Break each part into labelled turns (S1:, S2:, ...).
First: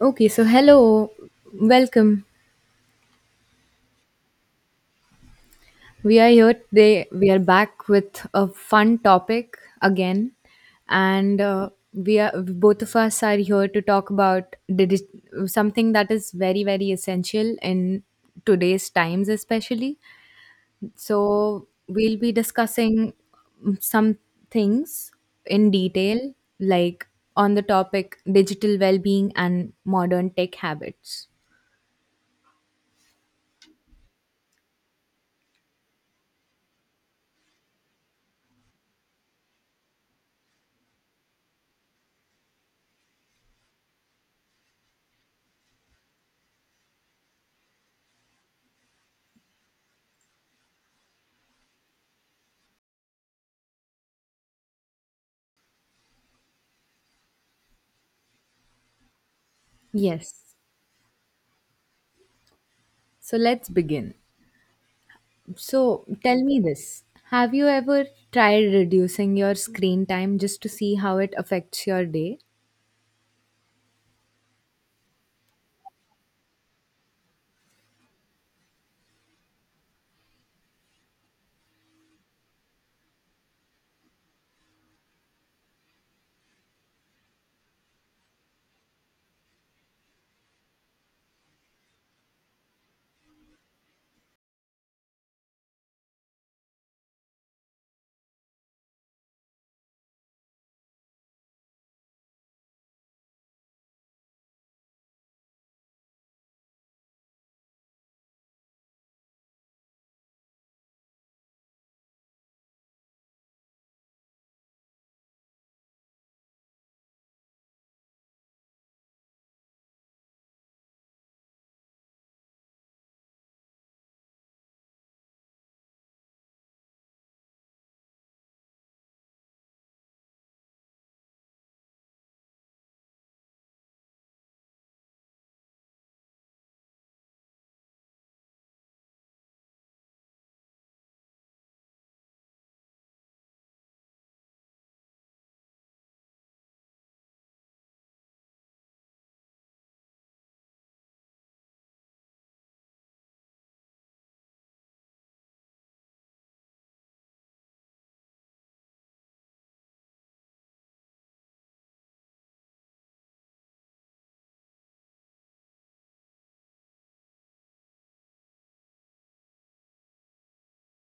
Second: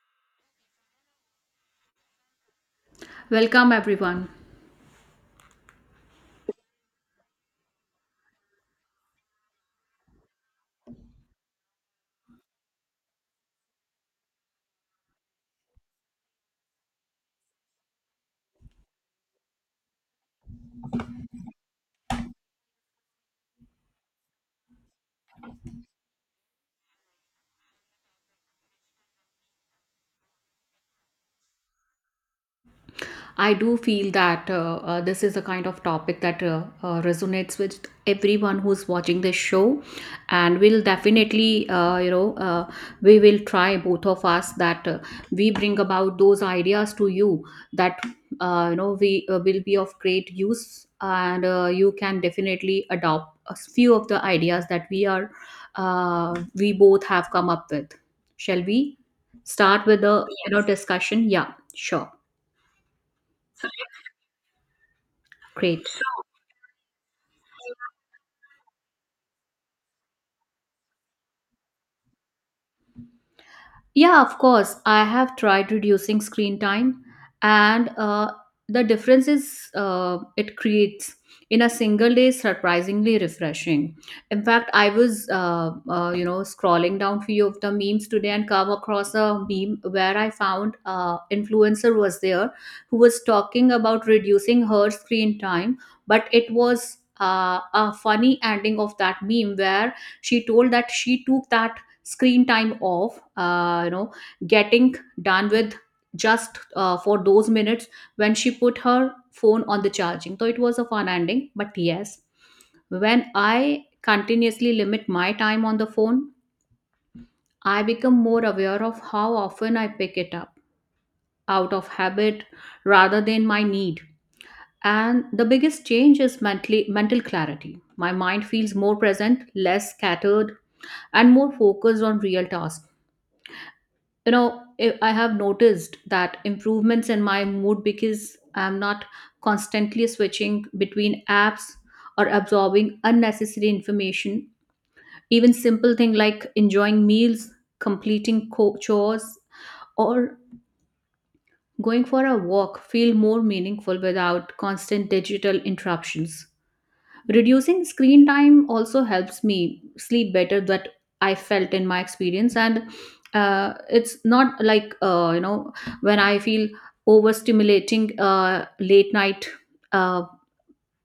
S1: Okay, so hello, welcome.
S2: Welcome everyone.
S1: We are here today. We are back with a fun topic again, and we are both of us are here to talk about something that is very very essential in today's times, especially. So we'll be discussing some things in detail, like on the topic digital well-being and modern tech habits.
S2: I do feel that this is a kind of topic that resonates with everyone who's watching this show, and we'll definitely we will try both of us that we bring about those ideas to you that you know we will be of great use, and you can definitely adopt a few of the ideas that we are we both have come up with. Shall we start with the
S1: Yes.
S2: Yes. discussion? Yeah, sure.
S1: So let's begin.
S2: Great. So,
S1: So tell me this. Have you ever tried reducing your screen time just to see how it affects your day?
S2: yeah, of course. I have tried reducing screen time, and the difference is it creates in a single day surprisingly refreshing. In fact, I was you know, scrolling down few of the memes today and come across a meme where I found influencer was there who was talking about reducing her screen time, but it was. A funny ending of that meme where she told that she took that screen time off you know, getting done with just for those minutes when she put her phone on the charging, so it was a fun ending. But yes, when I continuously limit my time on the phone, I become more aware of how often I pick it up out of habit rather than my need. And the biggest change is mentally mental clarity. My mind feels more present, less scattered, and more focused on real tasks. You know, I have noticed that improvements in my mood, because I'm not constantly switching between apps or absorbing unnecessary information. Even simple thing like enjoying meals, chores, or going for a walk feel more meaningful without constant digital interruptions. Reducing screen time also helps me sleep better, that I felt in my experience. And it's not like, you know, when I feel overstimulating late night, uh,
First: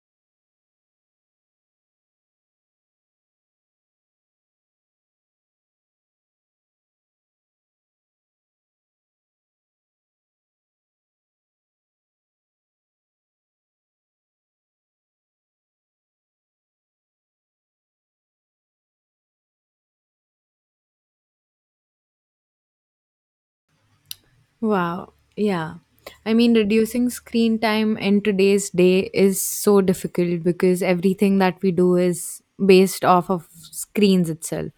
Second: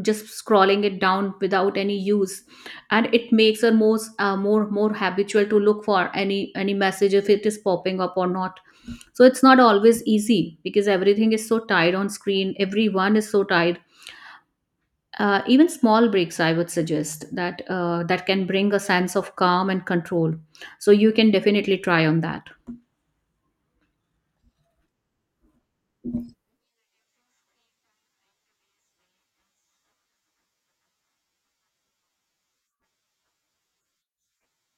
S2: just scrolling it down without any use, and it makes her more more habitual to look for any message if it is popping up or not. So it's not always easy, because everything is so tied on screen, everyone is so tied. Even small breaks, I would suggest that that can bring a sense of calm and control. So you can definitely try on that.
S1: Wow. Yeah. I mean, reducing screen time in today's day is so difficult because everything that we do is based off of screens itself.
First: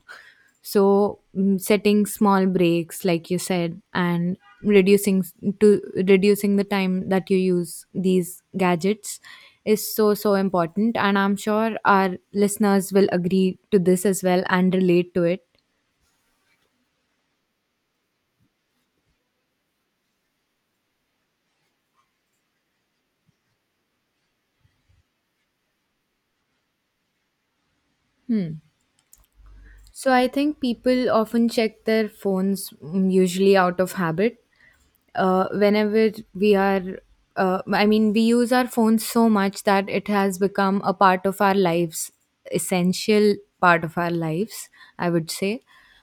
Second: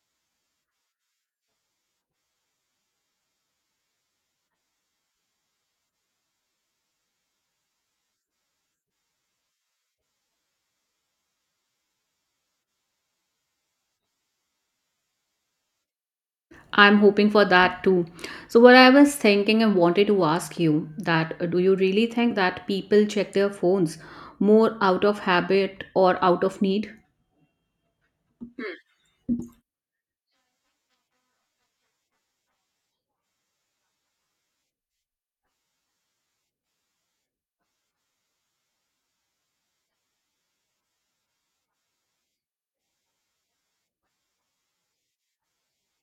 S1: So, setting small breaks, like you said, and reducing s- to reducing the time that you use these gadgets is so so important, and I'm sure our listeners will agree to this as well and relate to it.
S2: I'm hoping for that too. So what I was thinking and wanted to ask you that do you really think that people check their phones more out of habit or out of need?
S1: So I think people often check their phones usually out of habit. Uh, whenever we are, I mean, we use our phones so much that it has become a part of our lives, essential part of our lives, I would say.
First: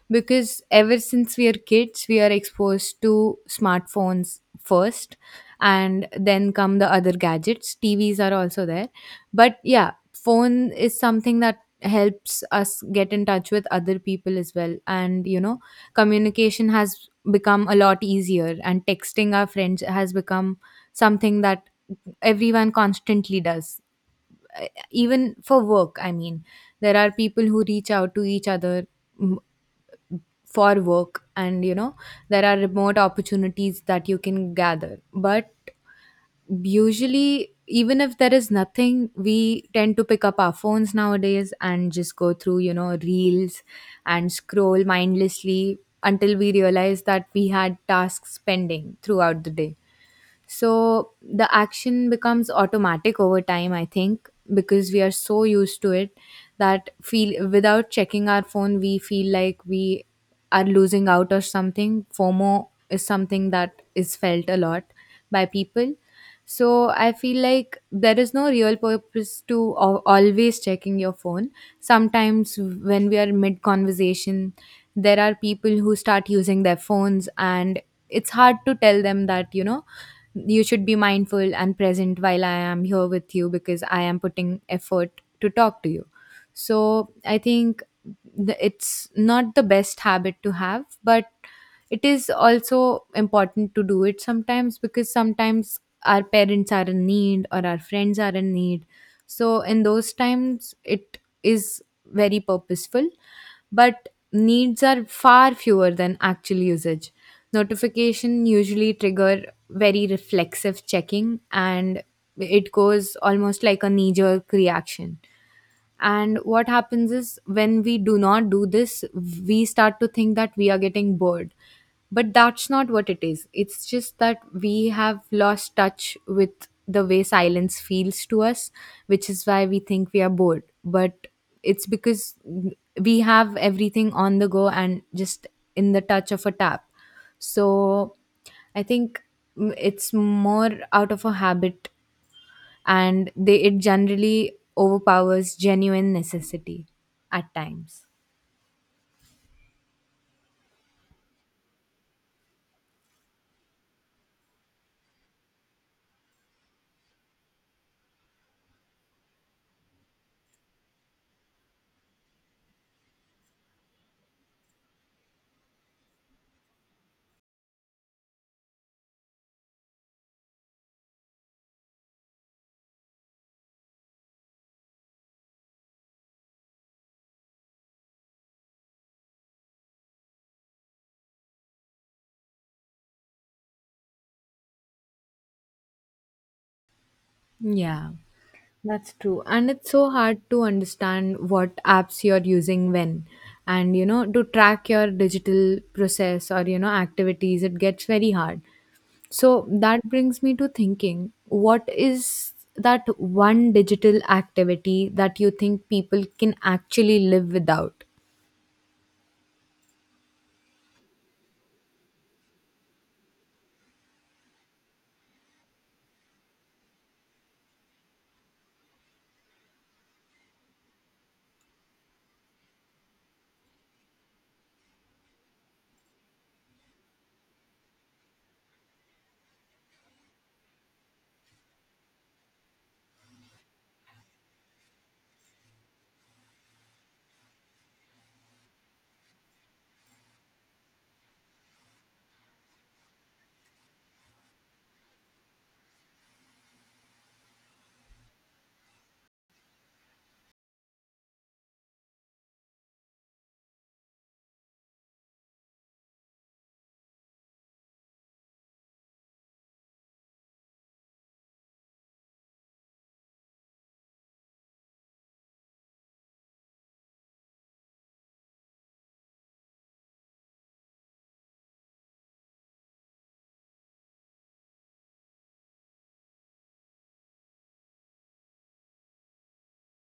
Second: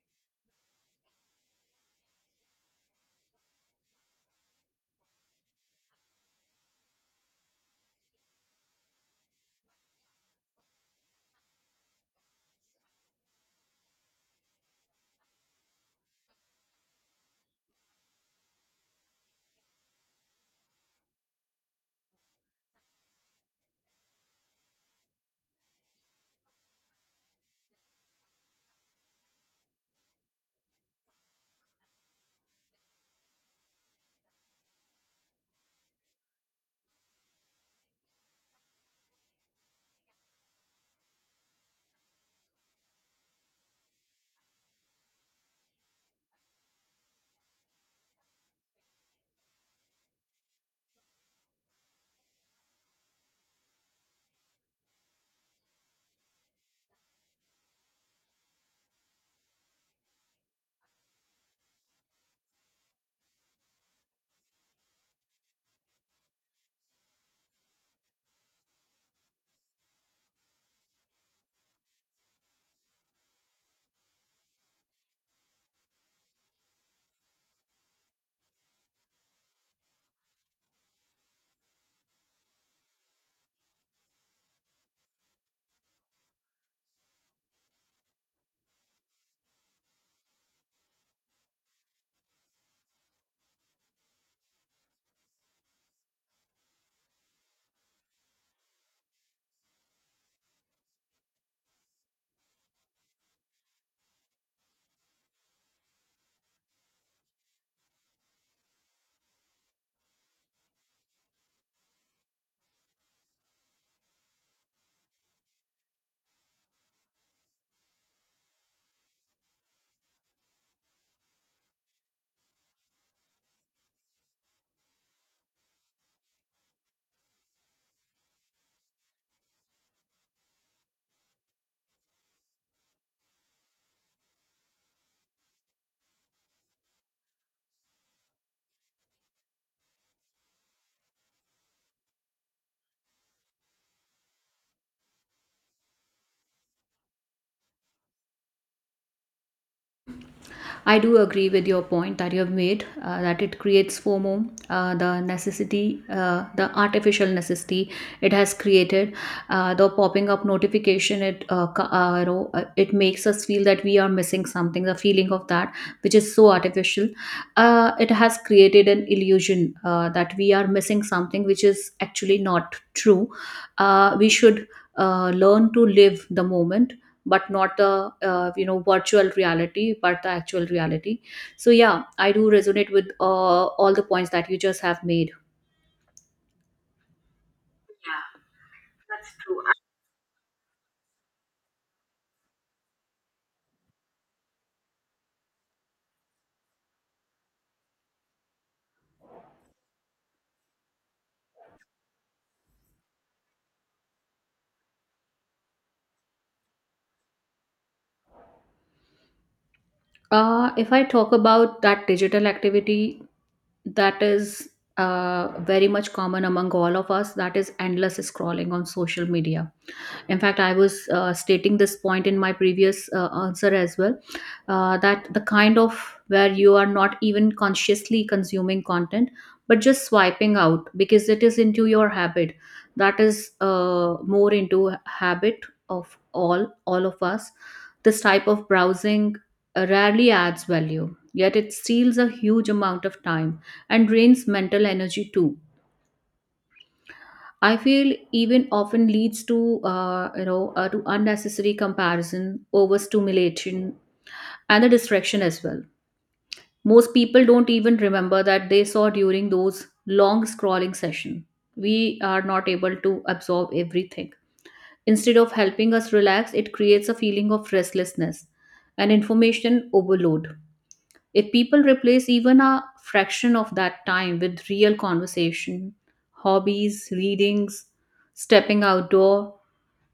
S1: Because ever since we are kids, we are exposed to smartphones first, and then come the other gadgets. TVs are also there, but yeah, phone is something that helps us get in touch with other people as well, and you know, communication has become a lot easier, and texting our friends has become something that everyone constantly does. Uh, Even for work, I mean, there are people who reach out to each other, mm, for work, and you know, there are remote opportunities that you can gather. But usually, even if there is nothing, we tend to pick up our phones nowadays and just go through, you know, reels and scroll mindlessly until we realize that we had tasks pending throughout the day. So the action becomes automatic over time, I think, because we are so used to it that feel without checking our phone, we feel like we are losing out or something. FOMO is something that is felt a lot by people. So I feel like there is no real purpose to always checking your phone. Sometimes when we are mid conversation, there are people who start using their phones, and it's hard to tell them that, you know, you should be mindful and present while I am here with you because I am putting effort to talk to you. So I think it's not the best habit to have, but it is also important to do it sometimes because sometimes our parents are in need or our friends are in need. So in those times, it is very purposeful, but needs are far fewer than actual usage. Notification usually trigger very reflexive checking, and it goes almost like a knee jerk reaction. And what happens is when we do not do this, we start to think that we are getting bored, but that's not what it is. It's just that we have lost touch with the way silence feels to us, which is why we think we are bored. But it's because we have everything on the go and just in the touch of a tap. So I think, it's more out of a habit, and they it generally overpowers genuine necessity at times.
S2: I do agree with your point that you have made, that it creates FOMO, the necessity, the artificial necessity it has created, the popping up notification. It you know, it makes us feel that we are missing something. The feeling of that, which is so artificial, it has created an illusion that we are missing something, which is actually not true. We should learn to live the moment, but not the you know, virtual reality, but the actual reality. So yeah, I do resonate with all the points that you just have made.
S1: Yeah. That's true. And it's so hard to understand what apps you're using when. And, you know, to track your digital process or, you know, activities, it gets very hard. So that brings me to thinking, what is that one digital activity that you think people can actually live without?
S2: If I talk about that digital activity that is very much common among all of us, that is endless scrolling on social media. In fact, I was stating this point in my previous answer as well, that the kind of where you are not even consciously consuming content, but just swiping out because it is into your habit. That is more into habit of all of us. This type of browsing rarely adds value, yet it steals a huge amount of time and drains mental energy too. I feel even often leads to to unnecessary comparison, overstimulation, and the distraction as well. Most people don't even remember that they saw during those long scrolling session. We are not able to absorb everything. Instead of helping us relax, it creates a feeling of restlessness and information overload. If people replace even a fraction of that time with real conversation, hobbies, readings, stepping outdoor,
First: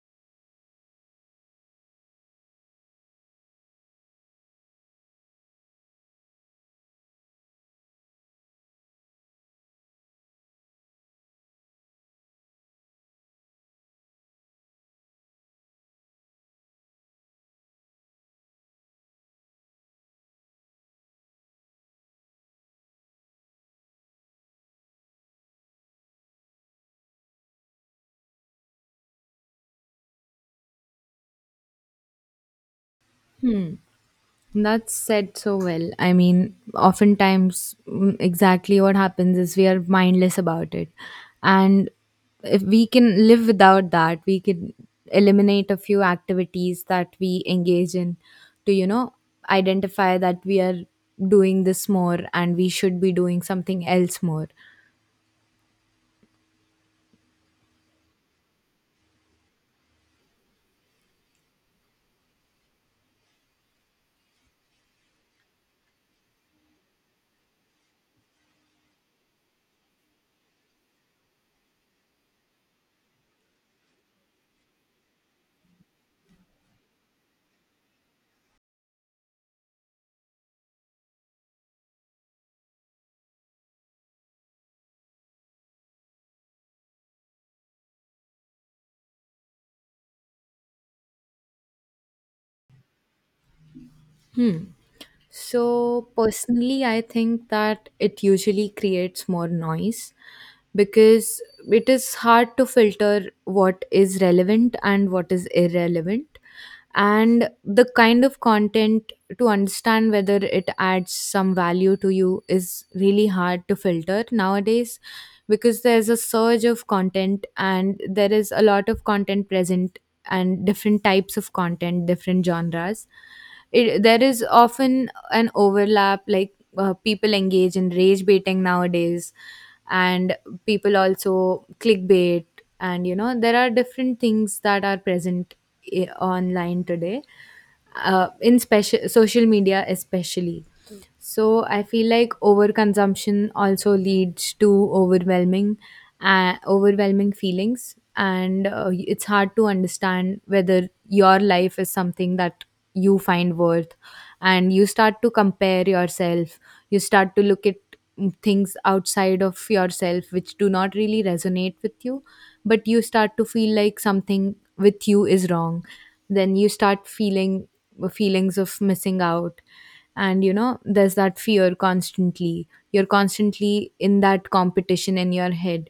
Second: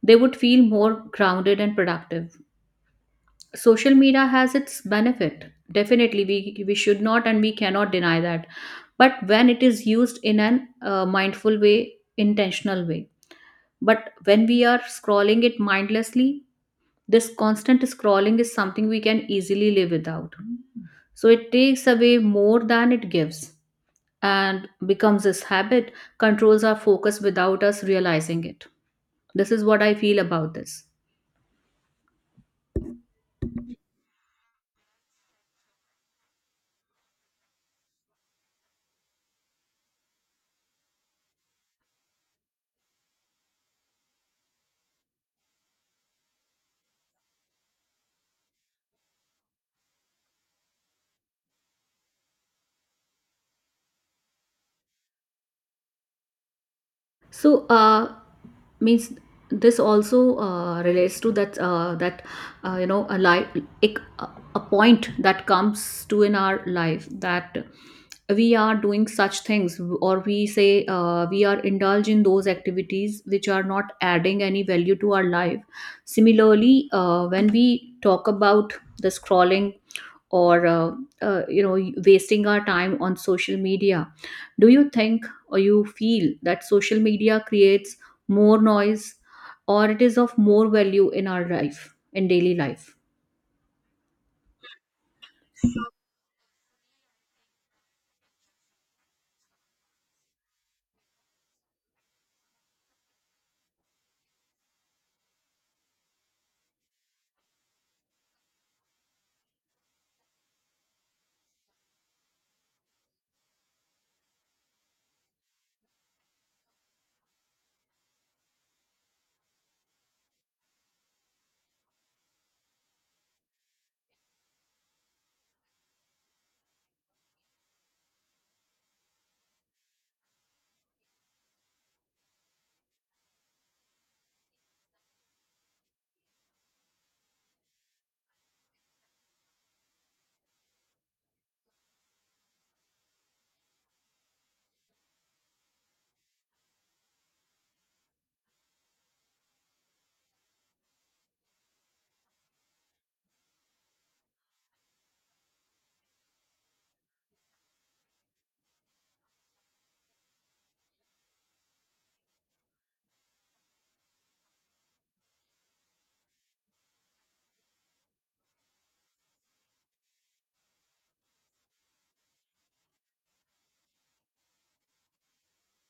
S2: they would feel more grounded and productive. Social media has its benefit. Definitely, we should not and we cannot deny that. But when it is used in an, mindful way, intentional way. But when we are scrolling it mindlessly, this constant scrolling is something we can easily live without. So it takes away more than it gives and becomes this habit, controls our focus without us realizing it. This is what I feel about this.
S1: Hmm. That's said so well. I mean, oftentimes, exactly what happens is we are mindless about it. And if we can live without that, we can eliminate a few activities that we engage in to, you know, identify that we are doing this more and we should be doing something else more.
S2: So, means this also relates to that, that you know, a life ek- a a point that comes to in our life, that we are doing such things, or we say we are indulged in those activities which are not adding any value to our life. Similarly, when we talk about the scrolling or you know, wasting our time on social media, do you think or you feel that social media creates more noise, or it is of more value in our life, in daily life?
S1: Hmm. So, personally, I think that it usually creates more noise because it is hard to filter what is relevant and what is irrelevant, and the kind of content to understand whether it adds some value to you is really hard to filter nowadays because there's a surge of content and there is a lot of content present and different types of content, different genres. There is often an overlap, like people engage in rage baiting nowadays, and people also clickbait. And you know, there are different things that are present online today, in special social media especially. So I feel like overconsumption also leads to overwhelming, overwhelming feelings, and it's hard to understand whether your life is something that you find worth, and you start to compare yourself. You start to look at things outside of yourself which do not really resonate with you, but you start to feel like something with you is wrong. Then you start feeling feelings of missing out, and you know, there's that fear. Constantly you're constantly in that competition in your head,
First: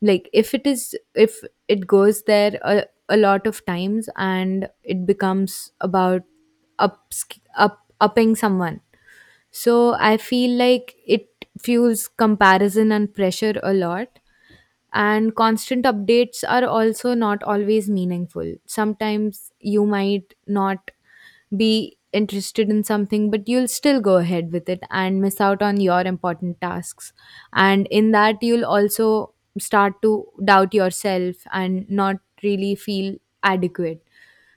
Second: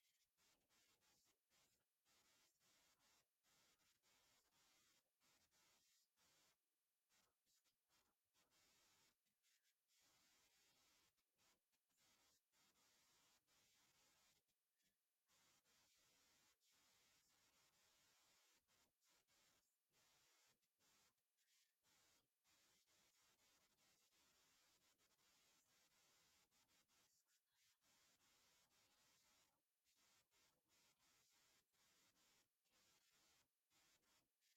S1: like if it is, if it goes there a lot of times, and it becomes about up up upping someone. So I feel like it fuels comparison and pressure a lot, and constant updates are also not always meaningful. Sometimes you might not be interested in something, but you'll still go ahead with it and miss out on your important tasks. And in that, you'll also start to doubt yourself and not really feel adequate.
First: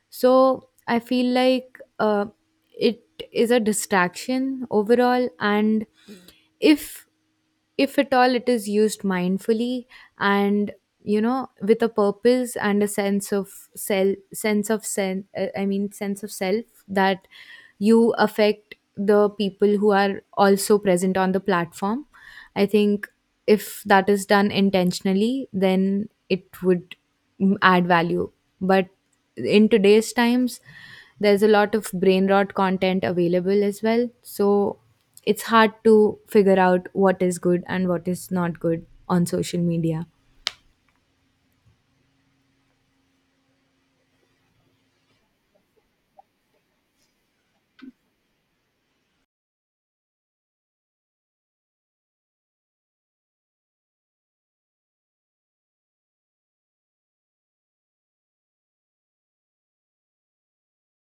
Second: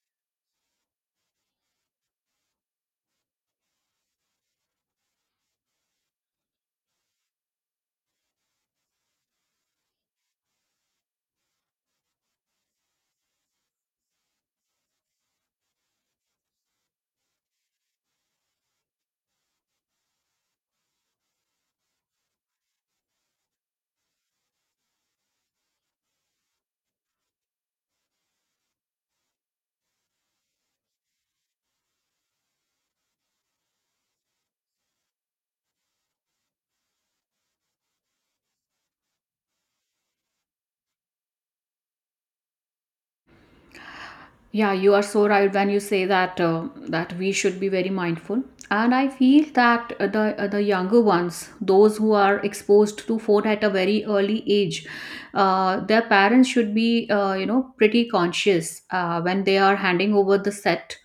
S1: So I feel like it is a distraction overall, and if at all it is used mindfully and, you know, with a purpose and a sense of self sense of sen- I mean, sense of self, that you affect the people who are also present on the platform. I think if that is done intentionally, then it would add value. But in today's times, there's a lot of brain rot content available as well, so it's hard to figure out what is good and what is not good on social media.
S2: Yeah, you are so right when you say that that we should be very mindful. And I feel that the younger ones, those who are exposed to phone at a very early age, their parents should be you know, pretty conscious when they are handing over the set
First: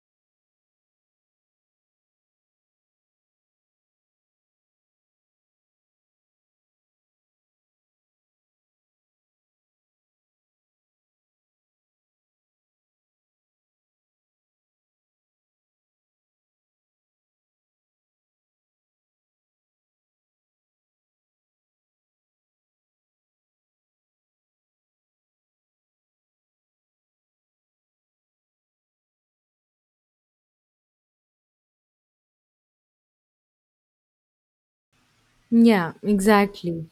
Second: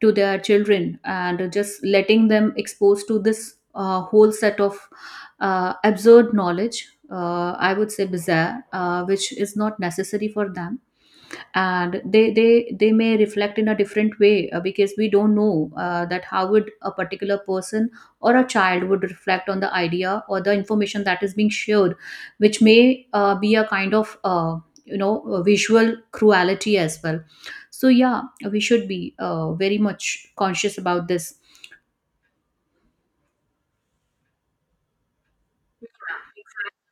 S2: to their children and just letting them exposed to this whole set of absurd knowledge, I would say bizarre, which is not necessary for them. And they may reflect in a different way, because we don't know that how would a particular person or a child would reflect on the idea or the information that is being shared, which may be a kind of visual cruelty as well. So yeah, we should be very much conscious about this.
S1: Yeah, exactly.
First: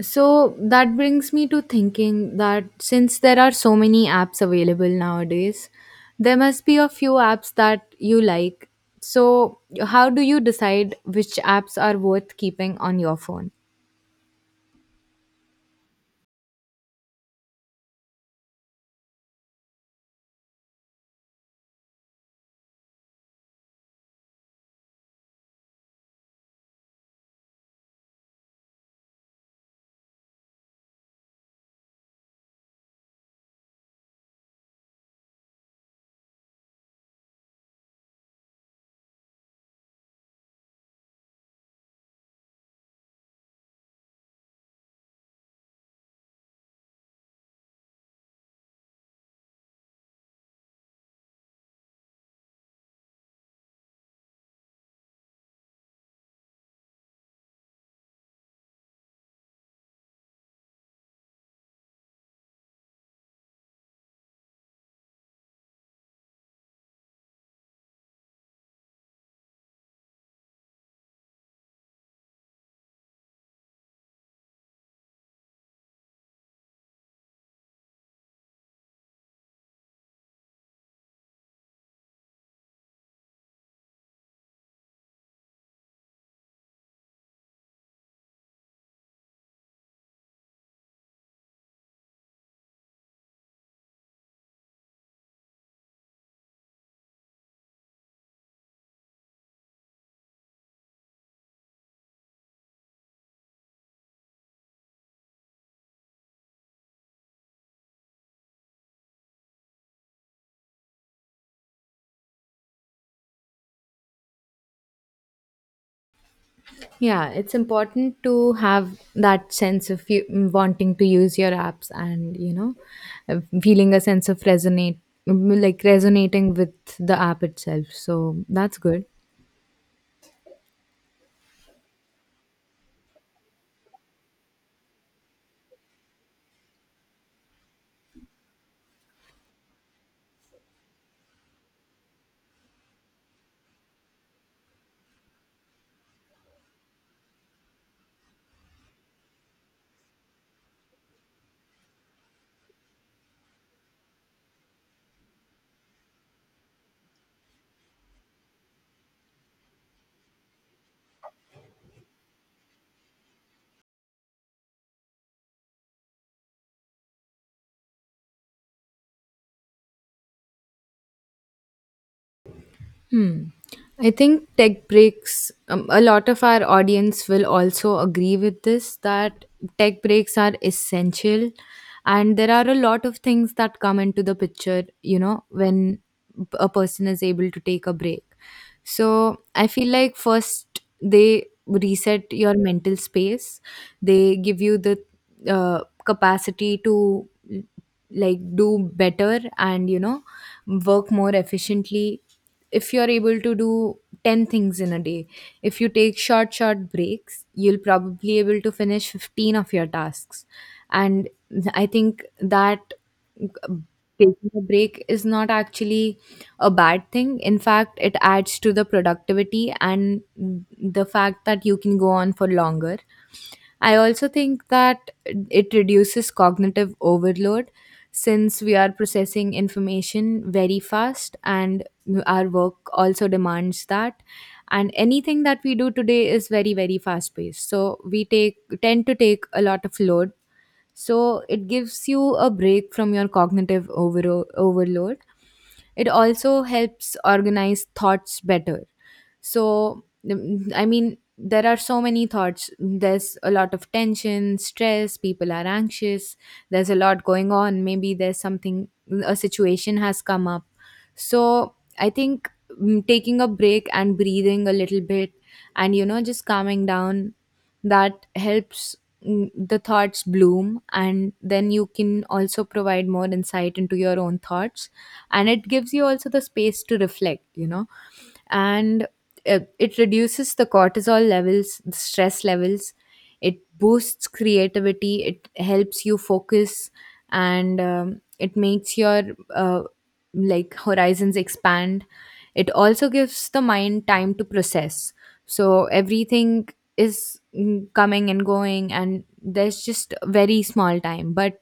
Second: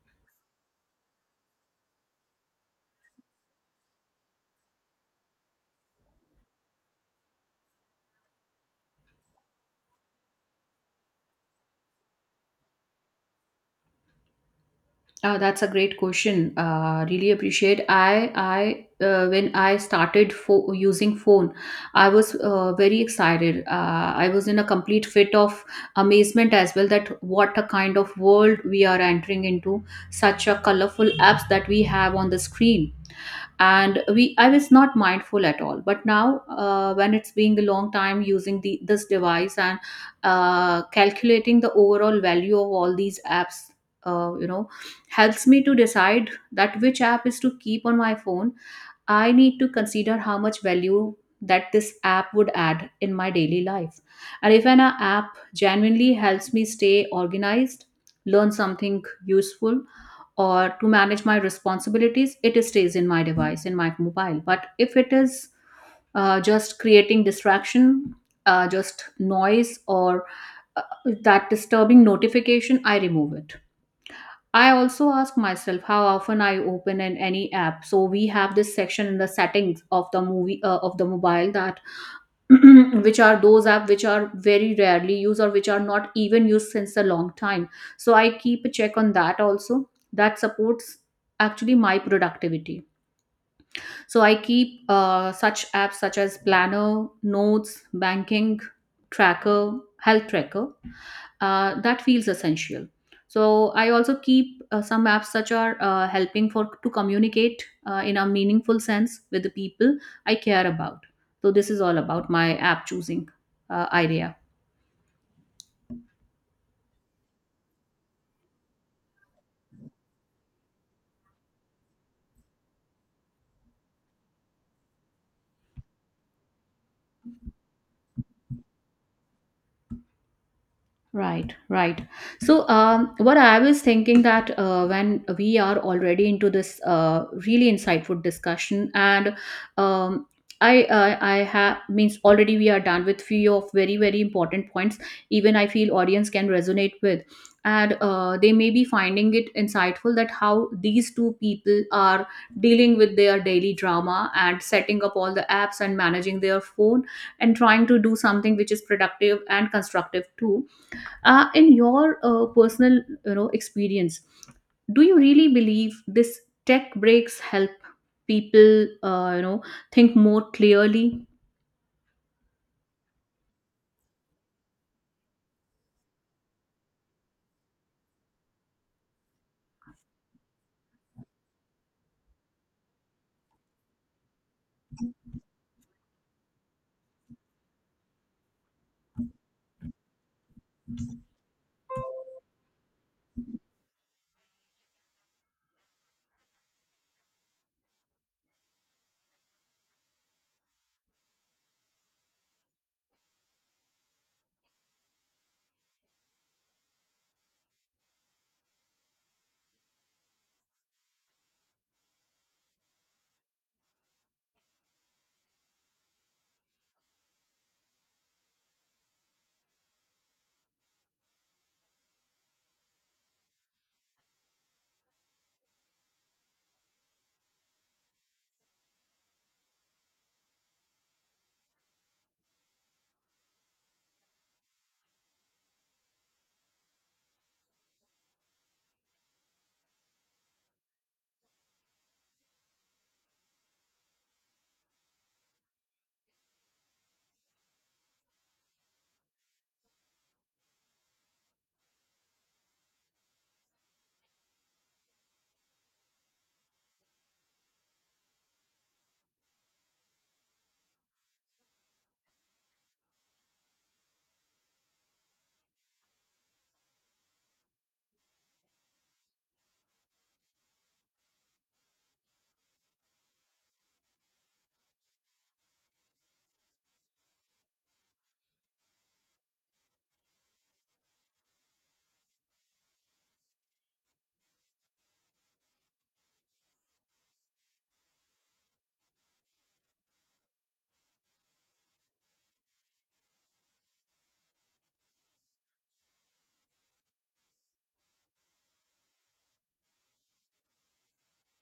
S1: So that brings me to thinking that since there are so many apps available nowadays, there must be a few apps that you like. So, how do you decide which apps are worth keeping on your phone?
S2: That's a great question. Really appreciate. I when I started for using phone, I was very excited. I was in a complete fit of amazement as well, that what a kind of world we are entering into. Such a colorful apps that we have on the screen. And we, I was not mindful at all, but now when it's being a long time using the this device, and calculating the overall value of all these apps, you know, helps me to decide that which app is to keep on my phone. I need to consider how much value that this app would add in my daily life. And if an app genuinely helps me stay organized, learn something useful, or to manage my responsibilities, it stays in my device, in my mobile. But if it is just creating distraction, just noise, or uh, that disturbing notification, I remove it. I also ask myself how often I open in any app. So we have this section in the settings of the movie, of the mobile, that which are those apps? Which are very rarely used, or which are not even used since a long time. So I keep a check on that also, that supports actually my productivity. So I keep such apps such as planner, notes, banking tracker, health tracker, that feels essential. So I also keep some apps such are helping for to communicate in a meaningful sense with the people I care about. So this is all about my app choosing idea.
S1: Yeah, it's important to have that sense of you wanting to use your apps and, you know, feeling a sense of resonate, like resonating with the app itself. So, that's good.
S2: Right, right. So, what I was thinking that when we are already into this really insightful discussion, and um, I have means already we are done with few of very very important points. Even I feel audience can resonate with, and they may be finding it insightful that how these two people are dealing with their daily drama and setting up all the apps and managing their phone and trying to do something which is productive and constructive too. In your personal, you know, experience, do you really believe this tech breaks help people you know, think more clearly?
S1: Hmm. I think tech breaks, a lot of our audience will also agree with this that tech breaks are essential. And there are a lot of things that come into the picture, you know, when a person is able to take a break. So I feel like first they reset your mental space, they give you the capacity to like do better and, you know, work more efficiently. If you're able to do 10 things in a day, if you take short breaks, you'll probably able to finish 15 of your tasks. And I think that uh, taking a break is not actually a bad thing. In fact, it adds to the productivity and the fact that you can go on for longer. I also think that it reduces cognitive overload since we are processing information very fast, and our work also demands that, and anything that we do today is very very fast paced, so we take tend to take a lot of load. So it gives you a break from your overload. It also helps organize thoughts better. So I mean, there are so many thoughts. There's a lot of tension, stress, people are anxious, there's a lot going on, maybe there's something, a situation has come up. So I think, taking a break and breathing a little bit and, you know, just calming down, that helps the thoughts bloom, and then you can also provide more insight into your own thoughts. And it gives you also the space to reflect, you know. And it reduces the cortisol levels, the stress levels. It boosts creativity. It helps you focus, and it makes your uh, like horizons expand. It also gives the mind time to process. So everything is coming and going, and there's just very small time. But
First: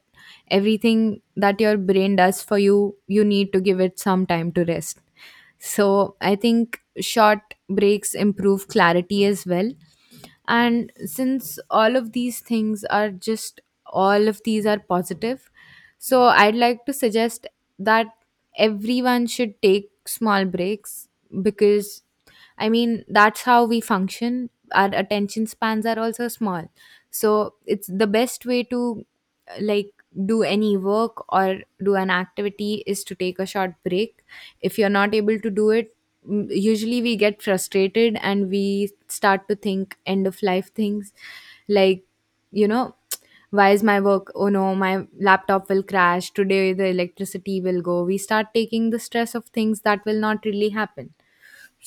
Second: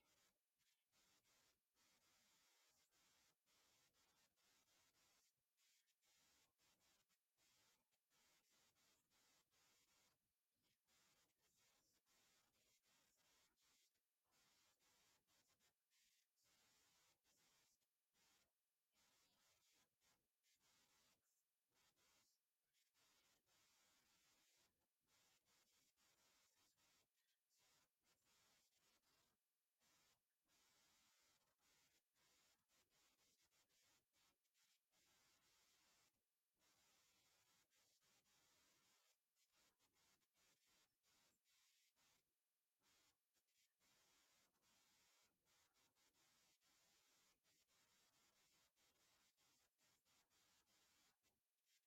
S1: everything that your brain does for you, you need to give it some time to rest. So I think short breaks improve clarity as well. And since all of these things are just all of these are positive, so I'd like to suggest that everyone should take small breaks because I mean, that's how we function. Our attention spans are also small. So it's the best way to like do any work or do an activity is to take a short break. If you're not able to do it, usually we get frustrated and we start to think end of life things, like, you know, why is my work, oh no, my laptop will crash today, the electricity will go. We start taking the stress of things that will not really happen.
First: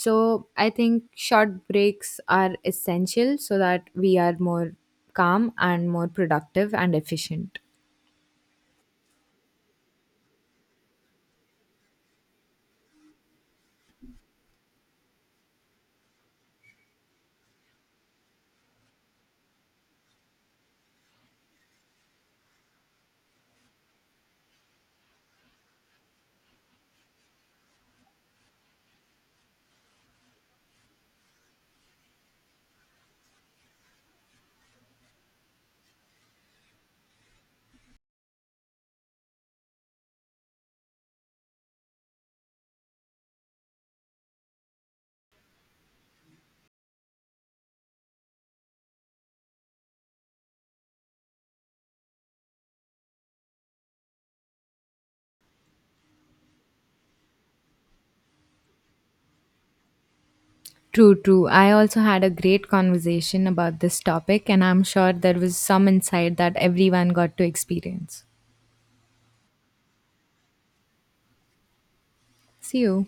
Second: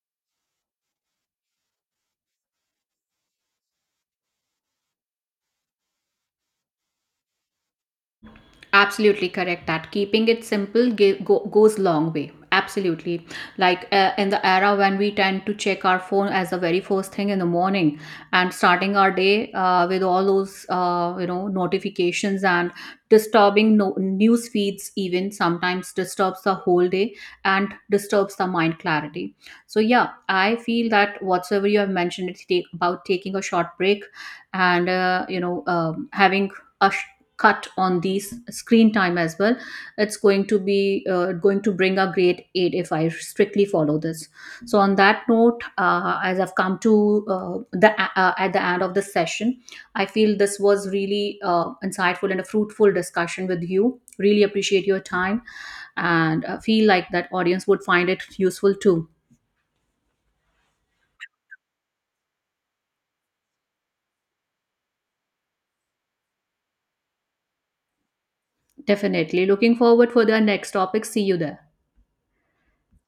S1: So I think short breaks are essential so that we are more calm and more productive and efficient.
S2: Absolutely correct that keeping it simple goes long way. Absolutely. Like in the era when we tend to check our phone as the very first thing in the morning and starting our day with all those you know, notifications and disturbing news feeds even sometimes disturbs the whole day and disturbs the mind clarity. So yeah, I feel that whatsoever you have mentioned, it's about taking a short break, and you know, having a sh- cut on these screen time as well. It's going to be going to bring a great aid if I strictly follow this. So on that note, as I've come to uh, the at the end of the session, I feel this was really insightful and a fruitful discussion with you. Really appreciate your time, and feel like that audience would find it useful too.
S1: True, true. I also had a great conversation about this topic, and I'm sure there was some insight that everyone got to experience.
S2: Definitely looking forward for the next topic. See you there.
S1: See you.